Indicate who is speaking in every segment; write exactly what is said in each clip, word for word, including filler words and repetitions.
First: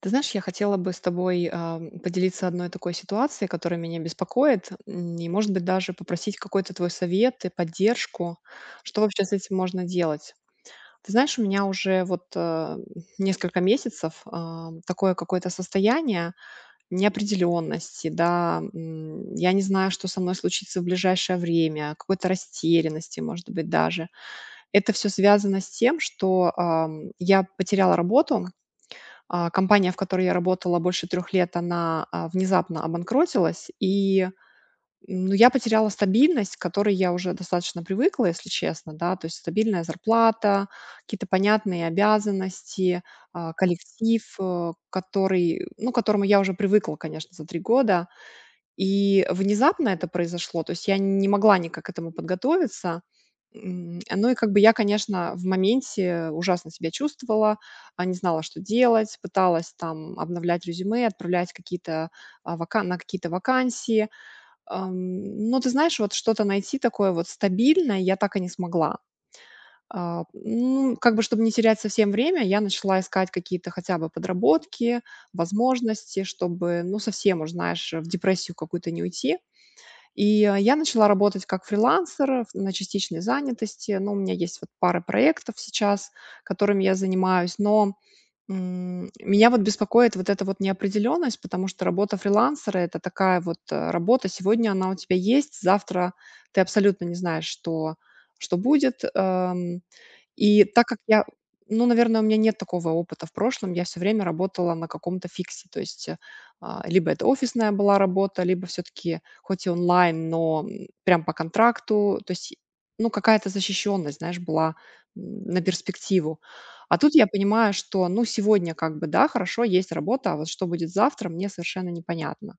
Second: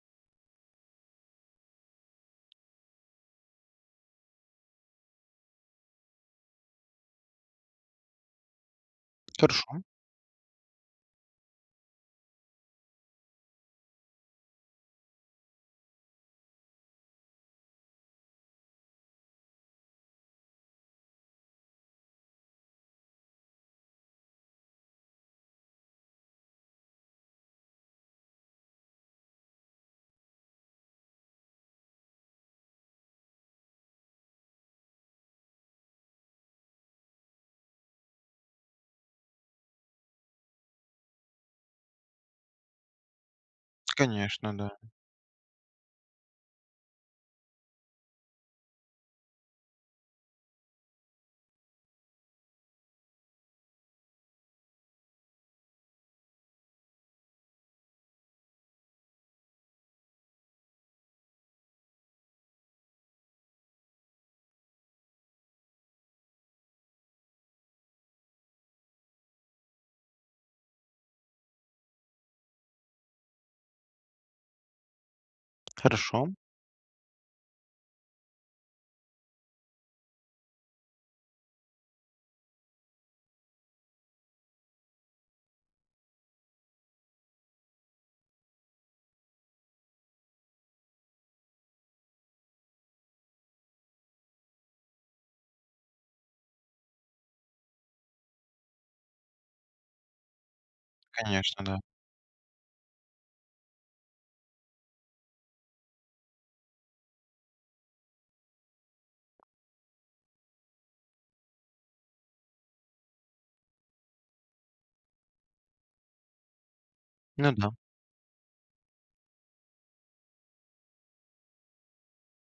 Speaker 1: Ты знаешь, я хотела бы с тобой а, поделиться одной такой ситуацией, которая меня беспокоит, м, и, может быть, даже попросить какой-то твой совет и поддержку, что вообще с этим
Speaker 2: Хорошо,
Speaker 1: можно делать. Ты знаешь, у меня уже вот э, несколько месяцев а, такое какое-то состояние неопределенности, да, м, я не знаю, что со мной случится в ближайшее время, какой-то растерянности, может быть, даже. Это все связано с тем, что ам, я потеряла работу. А, компания, в которой я работала больше трёх лет, она а, внезапно обанкротилась, и м, ну, я потеряла стабильность, к которой я уже достаточно привыкла, если честно, да. То есть стабильная зарплата, какие-то понятные обязанности, а, коллектив,
Speaker 2: конечно, да.
Speaker 1: э, который, ну, к которому я уже привыкла, конечно, за три года. И внезапно это произошло, то есть я не могла никак к этому подготовиться. М, ну и как бы я, конечно, в моменте ужасно себя чувствовала, а, не знала, что делать, пыталась там обновлять резюме, отправлять какие-то, а, вака на какие-то вакансии. Ам, но ты знаешь, вот что-то найти такое вот стабильное я так и не смогла. А, ну, как бы, чтобы не терять совсем время, я начала искать какие-то хотя бы подработки, возможности,
Speaker 2: Хорошо,
Speaker 1: чтобы, ну, совсем уж, знаешь, в депрессию какую-то не уйти. И а, я начала работать как фрилансер в на частичной занятости. Ну, у меня есть вот пара проектов сейчас, которыми я занимаюсь. Но м, меня вот беспокоит вот эта вот неопределенность, потому что работа фрилансера — это такая вот, э, работа. Сегодня она у тебя есть, завтра ты абсолютно не знаешь, что что будет. Эм. И так как я,
Speaker 2: конечно, да.
Speaker 1: ну, наверное, у меня нет такого опыта в прошлом, я все время работала на каком-то фиксе. То есть, э, а, либо это офисная была работа, либо все таки хоть и онлайн, но, м, прям по контракту. То есть, ну, какая-то защищенность, знаешь, была м, на перспективу. А тут я
Speaker 2: Ну да.
Speaker 1: понимаю, что, ну, сегодня как бы, да, хорошо, есть работа, а вот что будет завтра, мне совершенно непонятно.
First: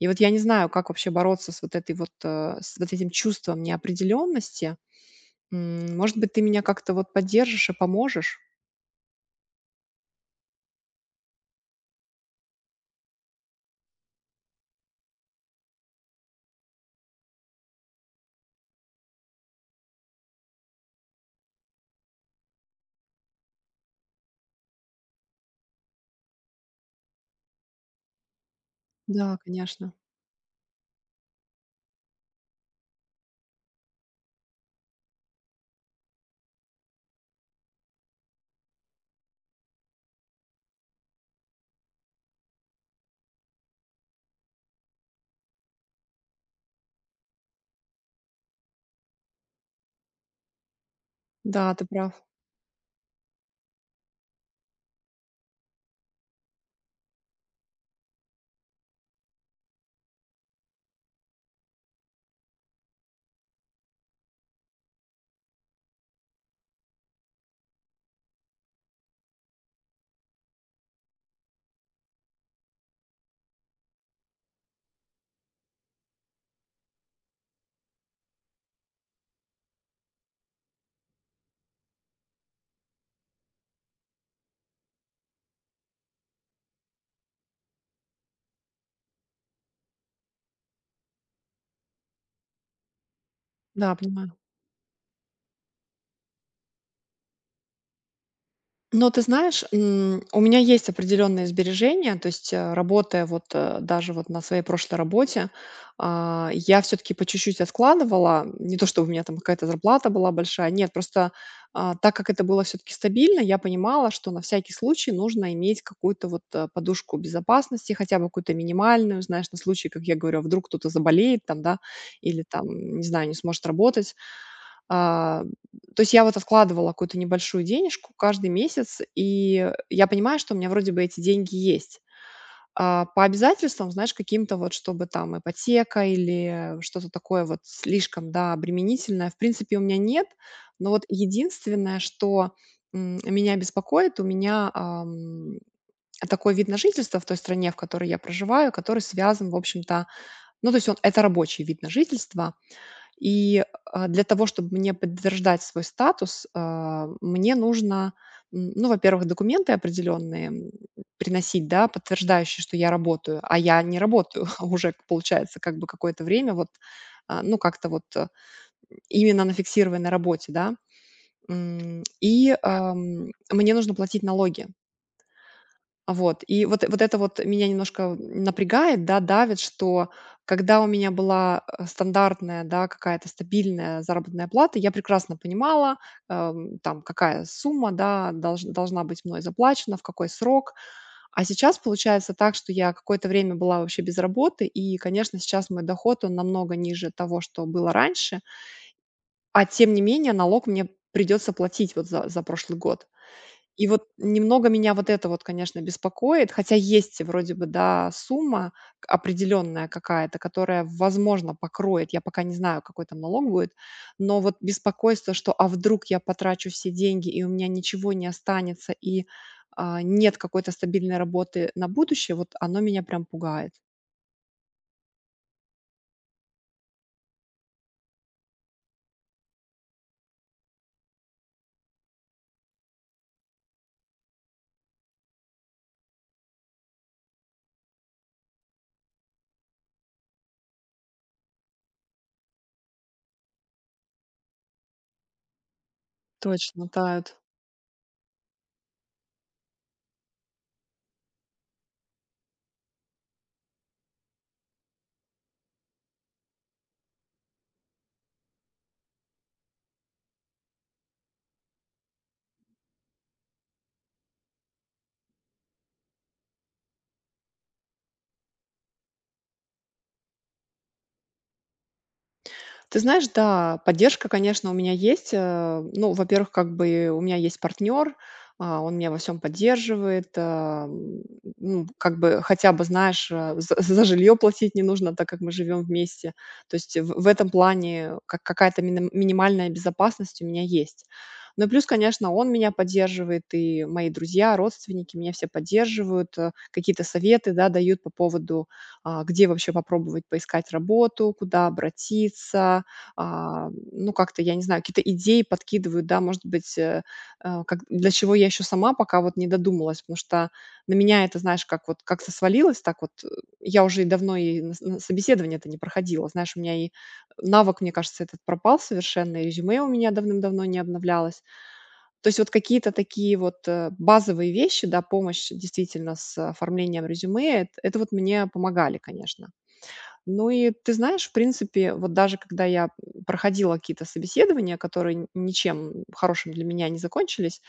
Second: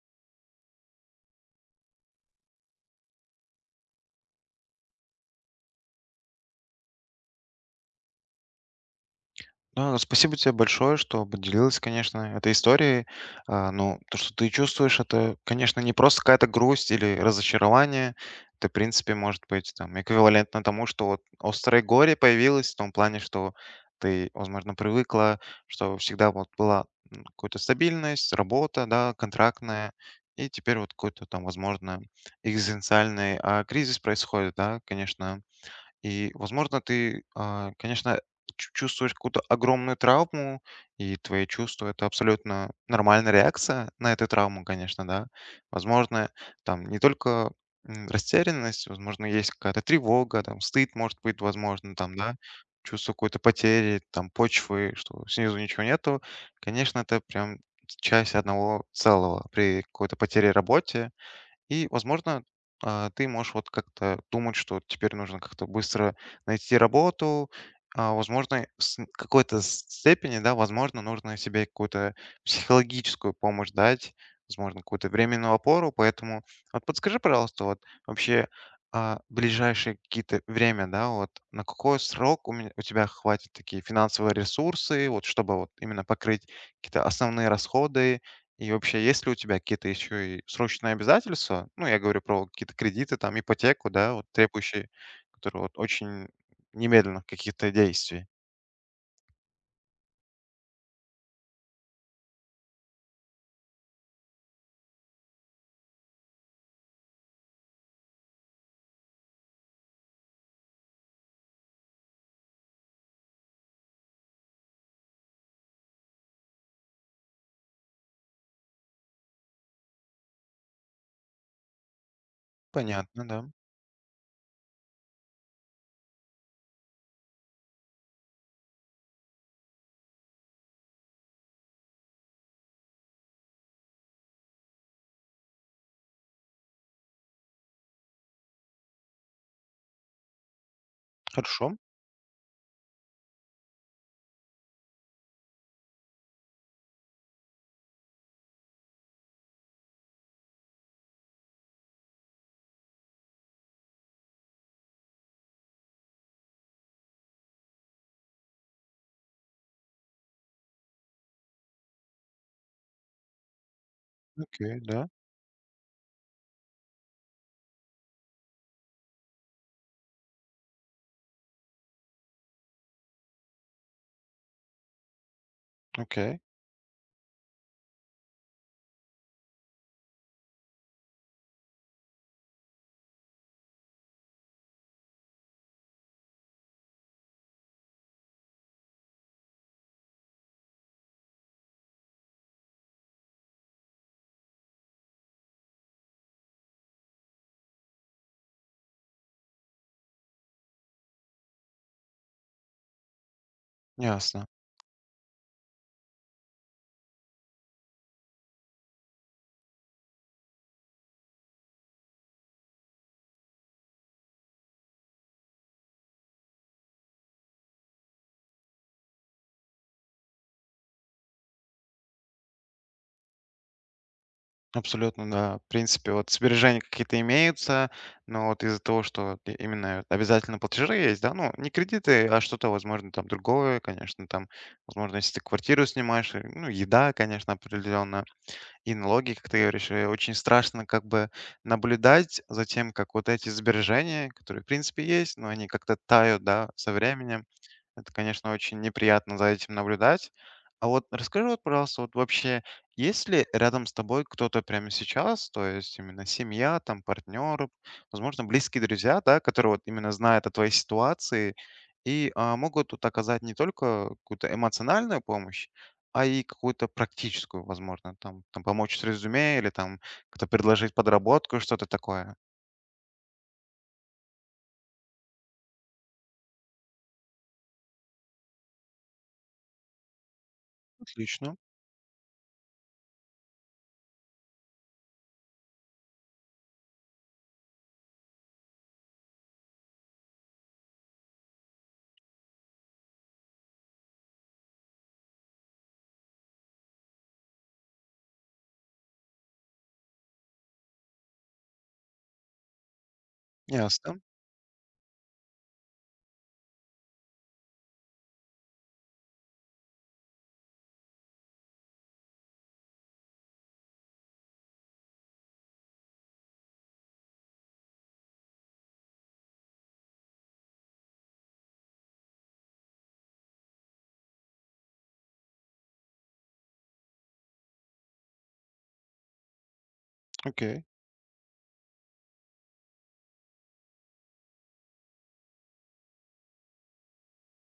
Speaker 1: И вот я не знаю, как вообще бороться с вот этой вот, э, с вот этим чувством неопределенности. М, может быть, ты меня как-то вот поддержишь и поможешь?
Speaker 2: Да, спасибо тебе большое, что поделилась, конечно, этой историей. А, ну, то, что ты чувствуешь, это, конечно, не просто какая-то грусть или разочарование. Это, в принципе, может быть там эквивалентно тому, что вот острое горе появилось в том плане, что ты, возможно, привыкла, что всегда вот была м, какая-то стабильность, работа, да,
Speaker 1: Да,
Speaker 2: контрактная,
Speaker 1: конечно.
Speaker 2: и теперь вот какой-то там, возможно, экзистенциальный а, кризис происходит, да, конечно. И, возможно, ты, а, конечно, чу- чувствуешь какую-то огромную травму, и твои чувства — это абсолютно нормальная реакция на эту травму, конечно, да. Возможно, там не только м, растерянность, возможно, есть какая-то тревога, там, стыд, может быть,
Speaker 1: Да, ты
Speaker 2: возможно,
Speaker 1: прав.
Speaker 2: там, да, чувство какой-то потери, там, почвы, что снизу ничего нету. Конечно, это прям часть одного целого при какой-то потере работе, и, возможно, а, ты можешь вот как-то думать, что теперь нужно как-то быстро найти работу, а, возможно, с н- какой-то степени, да, возможно, нужно себе какую-то психологическую помощь дать, возможно, какую-то временную опору, поэтому вот подскажи, пожалуйста, вот вообще а, ближайшее какие-то время, да, вот на какой срок у, меня, у тебя хватит такие финансовые ресурсы, вот чтобы вот именно покрыть какие-то основные расходы, и вообще, есть ли у тебя какие-то еще и срочные обязательства? Ну, я говорю про какие-то кредиты, там, ипотеку,
Speaker 1: Да,
Speaker 2: да, вот
Speaker 1: понимаю.
Speaker 2: требующие, которые вот очень немедленных каких-то действий.
Speaker 1: Но ты знаешь, м, у меня есть определенные сбережения, то есть э, работая вот э, даже вот на своей прошлой работе, а, я все-таки по чуть-чуть откладывала, не то чтобы у меня там какая-то зарплата была большая, нет, просто а, так как это было все-таки стабильно, я понимала, что на всякий случай нужно иметь какую-то вот э, подушку безопасности, хотя бы какую-то минимальную, знаешь, на случай, как я говорю, а вдруг кто-то заболеет там, да, или там, не
Speaker 2: Понятно,
Speaker 1: знаю, не
Speaker 2: да.
Speaker 1: сможет работать. а, То есть я вот откладывала какую-то небольшую денежку каждый месяц, и я понимаю, что у меня вроде бы эти деньги есть. А по обязательствам, знаешь, каким-то вот, чтобы там ипотека или что-то такое вот слишком, да, обременительное, в принципе, у меня нет. Но вот
Speaker 2: Хорошо.
Speaker 1: единственное, что м, меня беспокоит, у меня ам, такой вид на жительство в той стране, в которой я проживаю, который связан, в общем-то, ну, то есть он, это рабочий вид на жительство, и а, для того, чтобы мне подтверждать свой статус, а, мне нужно, м, ну, во-первых, документы определенные м, приносить, да, подтверждающие, что я работаю, а я не работаю
Speaker 2: Окей,
Speaker 1: уже,
Speaker 2: да.
Speaker 1: получается, как бы какое-то время, вот, а, ну, как-то вот, э, именно на фиксированной работе, да. М, и, ам, мне нужно платить налоги.
Speaker 2: Окей.
Speaker 1: Вот, и вот э- вот это вот меня немножко напрягает, да, давит, что когда у меня была, э, стандартная, да, какая-то стабильная заработная плата, я прекрасно понимала, эм, там, какая сумма, да, долж должна быть мной заплачена, в какой срок. А сейчас получается так, что я какое-то время была вообще без работы, и, конечно, сейчас мой доход, он намного ниже того, что было раньше, а тем не менее налог мне придется платить вот за за прошлый год. И вот
Speaker 2: Ясно.
Speaker 1: немного меня вот это вот, конечно, беспокоит, хотя есть вроде бы, да, сумма к- определенная какая-то, которая, возможно, покроет, я пока не знаю, какой там налог будет, но вот беспокойство, что а вдруг я потрачу все деньги, и у меня ничего не останется, и а, нет какой-то стабильной работы на будущее, вот оно меня прям пугает.
Speaker 2: Абсолютно, да. В принципе, вот сбережения какие-то имеются, но вот из-за того, что и- именно вот обязательно платежи есть, да, ну, не кредиты, а что-то, возможно, там другое, конечно, там, возможно, если ты квартиру снимаешь, э, ну, еда, конечно, определенно. И налоги, как ты говоришь, э, очень страшно как бы наблюдать за тем, как вот эти сбережения, которые в принципе есть, но они как-то тают, да,
Speaker 1: Точно,
Speaker 2: со
Speaker 1: тают.
Speaker 2: временем. Это, конечно, очень неприятно за этим наблюдать. А вот расскажи, вот, пожалуйста, вот вообще, есть ли рядом с тобой кто-то прямо сейчас, то есть именно семья, там, партнеры, возможно, близкие друзья, да, которые вот именно знают о твоей ситуации и а, могут тут оказать не только какую-то эмоциональную помощь, а и какую-то практическую, возможно, там там помочь с резюме или там как-то предложить подработку, что-то такое.
Speaker 1: Ты знаешь, да, поддержка, конечно, у меня есть. э, Ну, во-первых, как бы у меня есть партнер, а, он меня во всем поддерживает. а, м,
Speaker 2: Отлично,
Speaker 1: Ну, как бы хотя бы, знаешь, э, за, за жилье платить не нужно, так как мы живем вместе. То есть в, в этом плане как, какая-то миним- минимальная безопасность у меня есть. Ну и плюс, конечно, он меня поддерживает, и мои друзья, родственники меня все поддерживают, э, какие-то советы, да, дают по поводу а, где вообще попробовать поискать работу, куда обратиться, а, ну,
Speaker 2: ясно,
Speaker 1: как-то, я не знаю, какие-то идеи подкидывают, да, может быть, э, э, как, для чего я еще сама пока вот не додумалась, потому что на меня это, знаешь, как вот как-то свалилось, так вот, э, я уже и давно и на, с- на собеседование это не проходила, знаешь, у меня и навык, мне кажется, этот пропал совершенно, и резюме у меня давным-давно не обновлялось, то есть вот какие-то такие вот, э, базовые вещи, да, помощь действительно с оформлением резюме, эт это вот мне помогали, конечно. Ну и
Speaker 2: окей,
Speaker 1: ты знаешь, в принципе, вот даже когда я проходила какие-то собеседования, которые н ничем хорошим для меня не закончились,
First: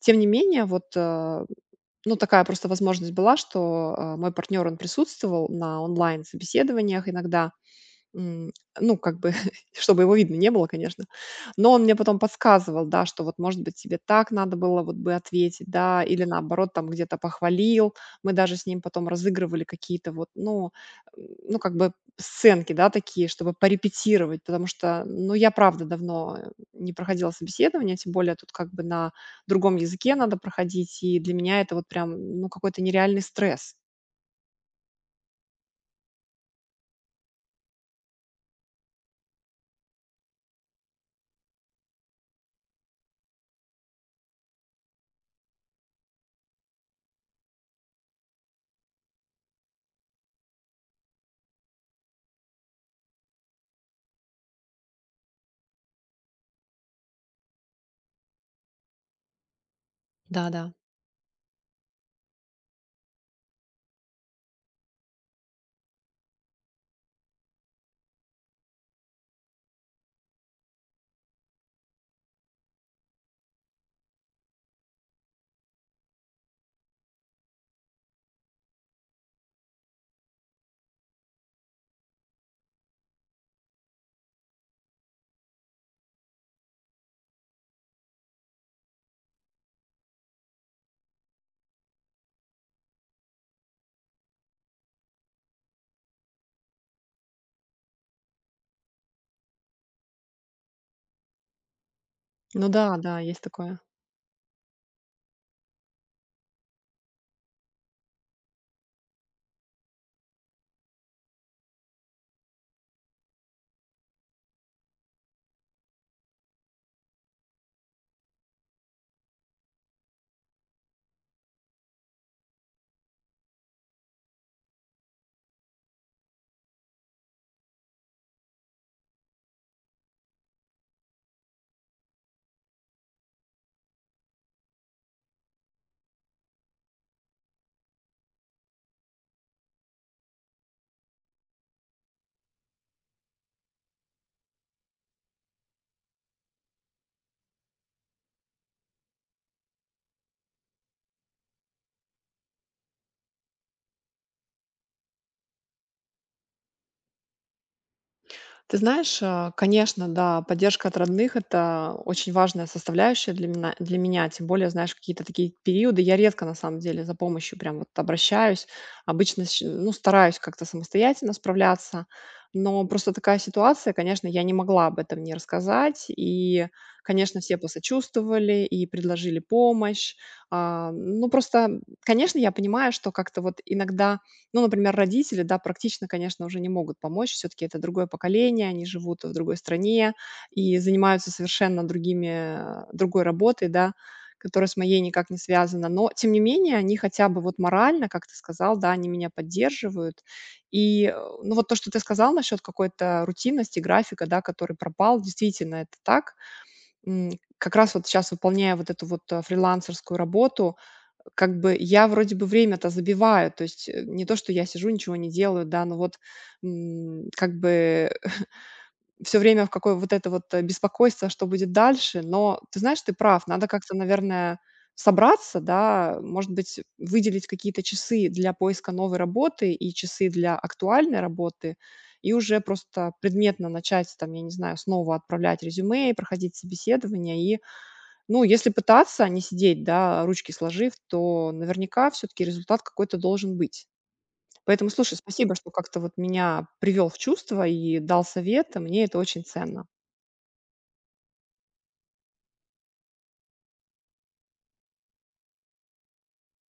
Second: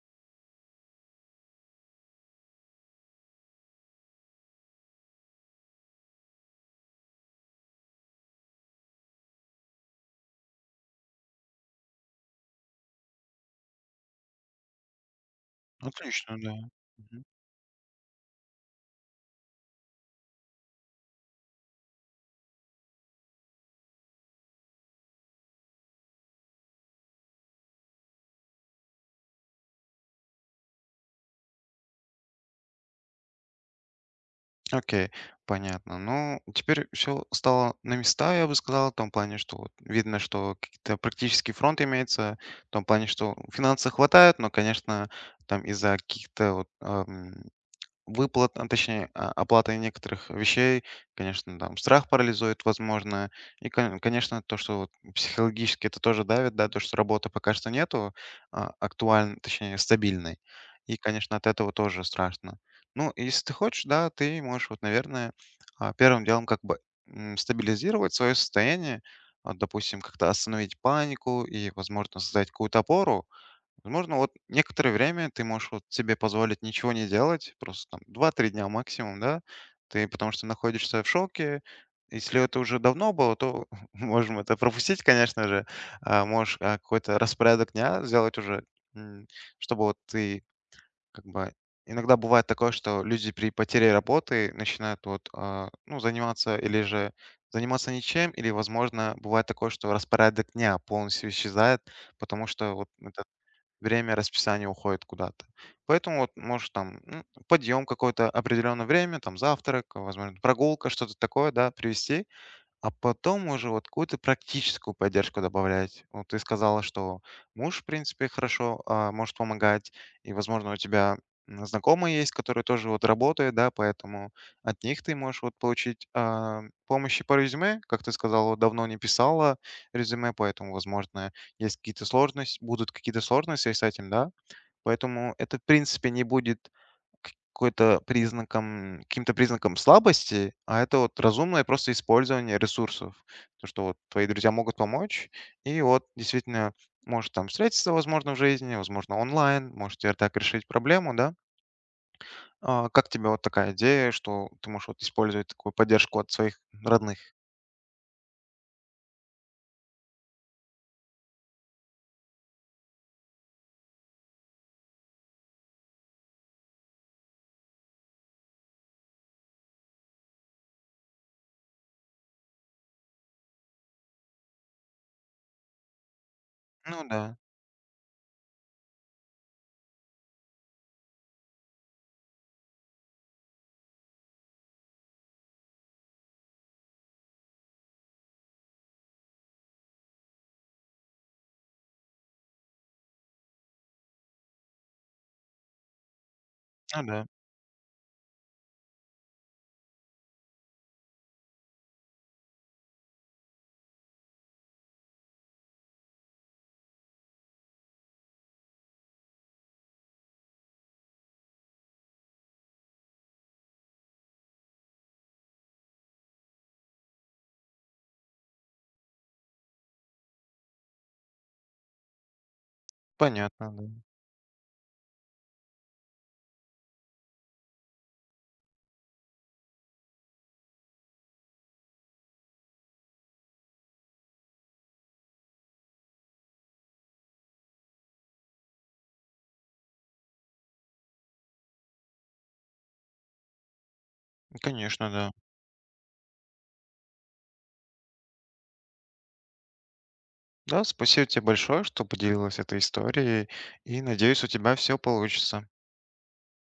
Speaker 1: тем не менее вот, э, ну, такая просто возможность была, что, э, мой партнер, он присутствовал на онлайн-собеседованиях иногда. М, ну, как бы, чтобы его видно не было, конечно. Но он мне потом подсказывал, да, что вот, может быть, тебе так надо было вот бы ответить, да, или
Speaker 2: отлично, да.
Speaker 1: наоборот, там где-то
Speaker 2: Мгм.
Speaker 1: похвалил. Мы даже с ним потом разыгрывали какие-то вот, ну, м, ну, как бы сценки, да, такие, чтобы порепетировать, потому что, ну, я правда давно э, не проходила собеседование, тем более тут как бы на другом языке надо проходить, и для меня это вот прям, ну, какой-то нереальный стресс.
Speaker 2: Окей, понятно. Ну, теперь все стало на места, я бы сказал, в том плане, что вот видно, что какие-то практический фронт имеется, в том плане, что финансов хватает, но, конечно, там из-за каких-то вот выплат, а точнее, а, оплата некоторых вещей, конечно, там страх парализует, возможно. И, кон- конечно, то, что вот психологически это тоже давит, да, то, что работы пока что нету а, актуальной, точнее, стабильной.
Speaker 1: Да-да.
Speaker 2: И, конечно, от этого тоже страшно. Ну, если ты хочешь, да, ты можешь, вот, наверное, а, первым делом как бы м, стабилизировать свое состояние, а, допустим, как-то остановить панику и, возможно, создать какую-то опору. Возможно, вот некоторое время ты можешь вот себе позволить ничего не делать, просто там два-три дня максимум, да, ты потому что находишься в шоке. Если это уже давно было, то можем это пропустить, конечно же. А, можешь а, какой-то распорядок дня сделать уже, м, чтобы вот ты как бы... Иногда бывает такое, что люди при потере работы начинают вот, а, ну, заниматься или же заниматься ничем, или, возможно, бывает такое, что распорядок дня полностью исчезает, потому
Speaker 1: Ну
Speaker 2: что вот
Speaker 1: да, да,
Speaker 2: это
Speaker 1: есть такое.
Speaker 2: время расписания уходит куда-то. Поэтому вот может там м, подъем какое-то определенное время, там завтрак, возможно, прогулка, что-то такое, да, привести. А потом уже вот какую-то практическую поддержку добавлять. Вот ты сказала, что муж, в принципе, хорошо а, может помогать, и, возможно, у тебя м, знакомые есть, которые тоже вот работают, да, поэтому от них ты можешь вот получить а, помощи по резюме, как ты сказала, вот давно не писала резюме, поэтому, возможно, есть какие-то сложности, будут какие-то сложности с этим, да? Поэтому это, в принципе, не будет к какой-то признаком каким-то признаком слабости, а это вот разумное просто использование ресурсов. То, что вот твои друзья могут помочь, и вот действительно может там встретиться, возможно, в жизни, возможно, онлайн, можете так решить проблему, да. А, как тебе вот такая идея, что ты можешь вот использовать такую поддержку от своих родных?
Speaker 1: Ты знаешь, а, конечно, да, поддержка от родных — это очень важная составляющая для меня, для меня. Тем более, знаешь, какие-то такие периоды я редко, на самом деле, за помощью прям вот обращаюсь. Обычно, щ- ну, стараюсь как-то самостоятельно справляться. Но просто такая ситуация, конечно, я не могла об этом не рассказать. И,
Speaker 2: Ну да,
Speaker 1: конечно, все посочувствовали и предложили помощь. А, ну, просто, конечно, я понимаю, что как-то вот иногда ну, например, родители, да, практично, конечно, уже не могут помочь. Все-таки это другое поколение, они живут в другой стране и занимаются совершенно другими, э, другой работой, да, которая с моей никак не связана. Но, тем не менее, они
Speaker 2: ну да,
Speaker 1: хотя бы вот морально, как ты сказал, да, они меня поддерживают. И, э, ну, вот то, что ты сказал насчет какой-то рутинности, графика, да, который пропал, действительно, это так. М, Как раз вот сейчас, выполняя вот эту вот э, фрилансерскую работу, как бы я вроде бы время-то забиваю, то есть, э, не то, что я сижу, ничего не делаю, да, но вот, м, как бы все время в какое вот это вот, э, беспокойство, что будет дальше. Но ты знаешь, ты прав, надо
Speaker 2: понятно, да.
Speaker 1: как-то, наверное, собраться, да, может быть, выделить какие-то часы для поиска новой работы и часы для актуальной работы, и уже просто предметно начать там, я не знаю, снова отправлять резюме, проходить собеседование ну, если пытаться, а не сидеть, да, ручки сложив, то наверняка все-таки результат какой-то должен быть. Поэтому,
Speaker 2: Конечно,
Speaker 1: слушай,
Speaker 2: да.
Speaker 1: спасибо, что как-то вот меня привел в чувство и дал совет. Мне это очень ценно.
Speaker 2: Да, спасибо тебе большое, что поделилась этой историей, и надеюсь, у тебя все получится.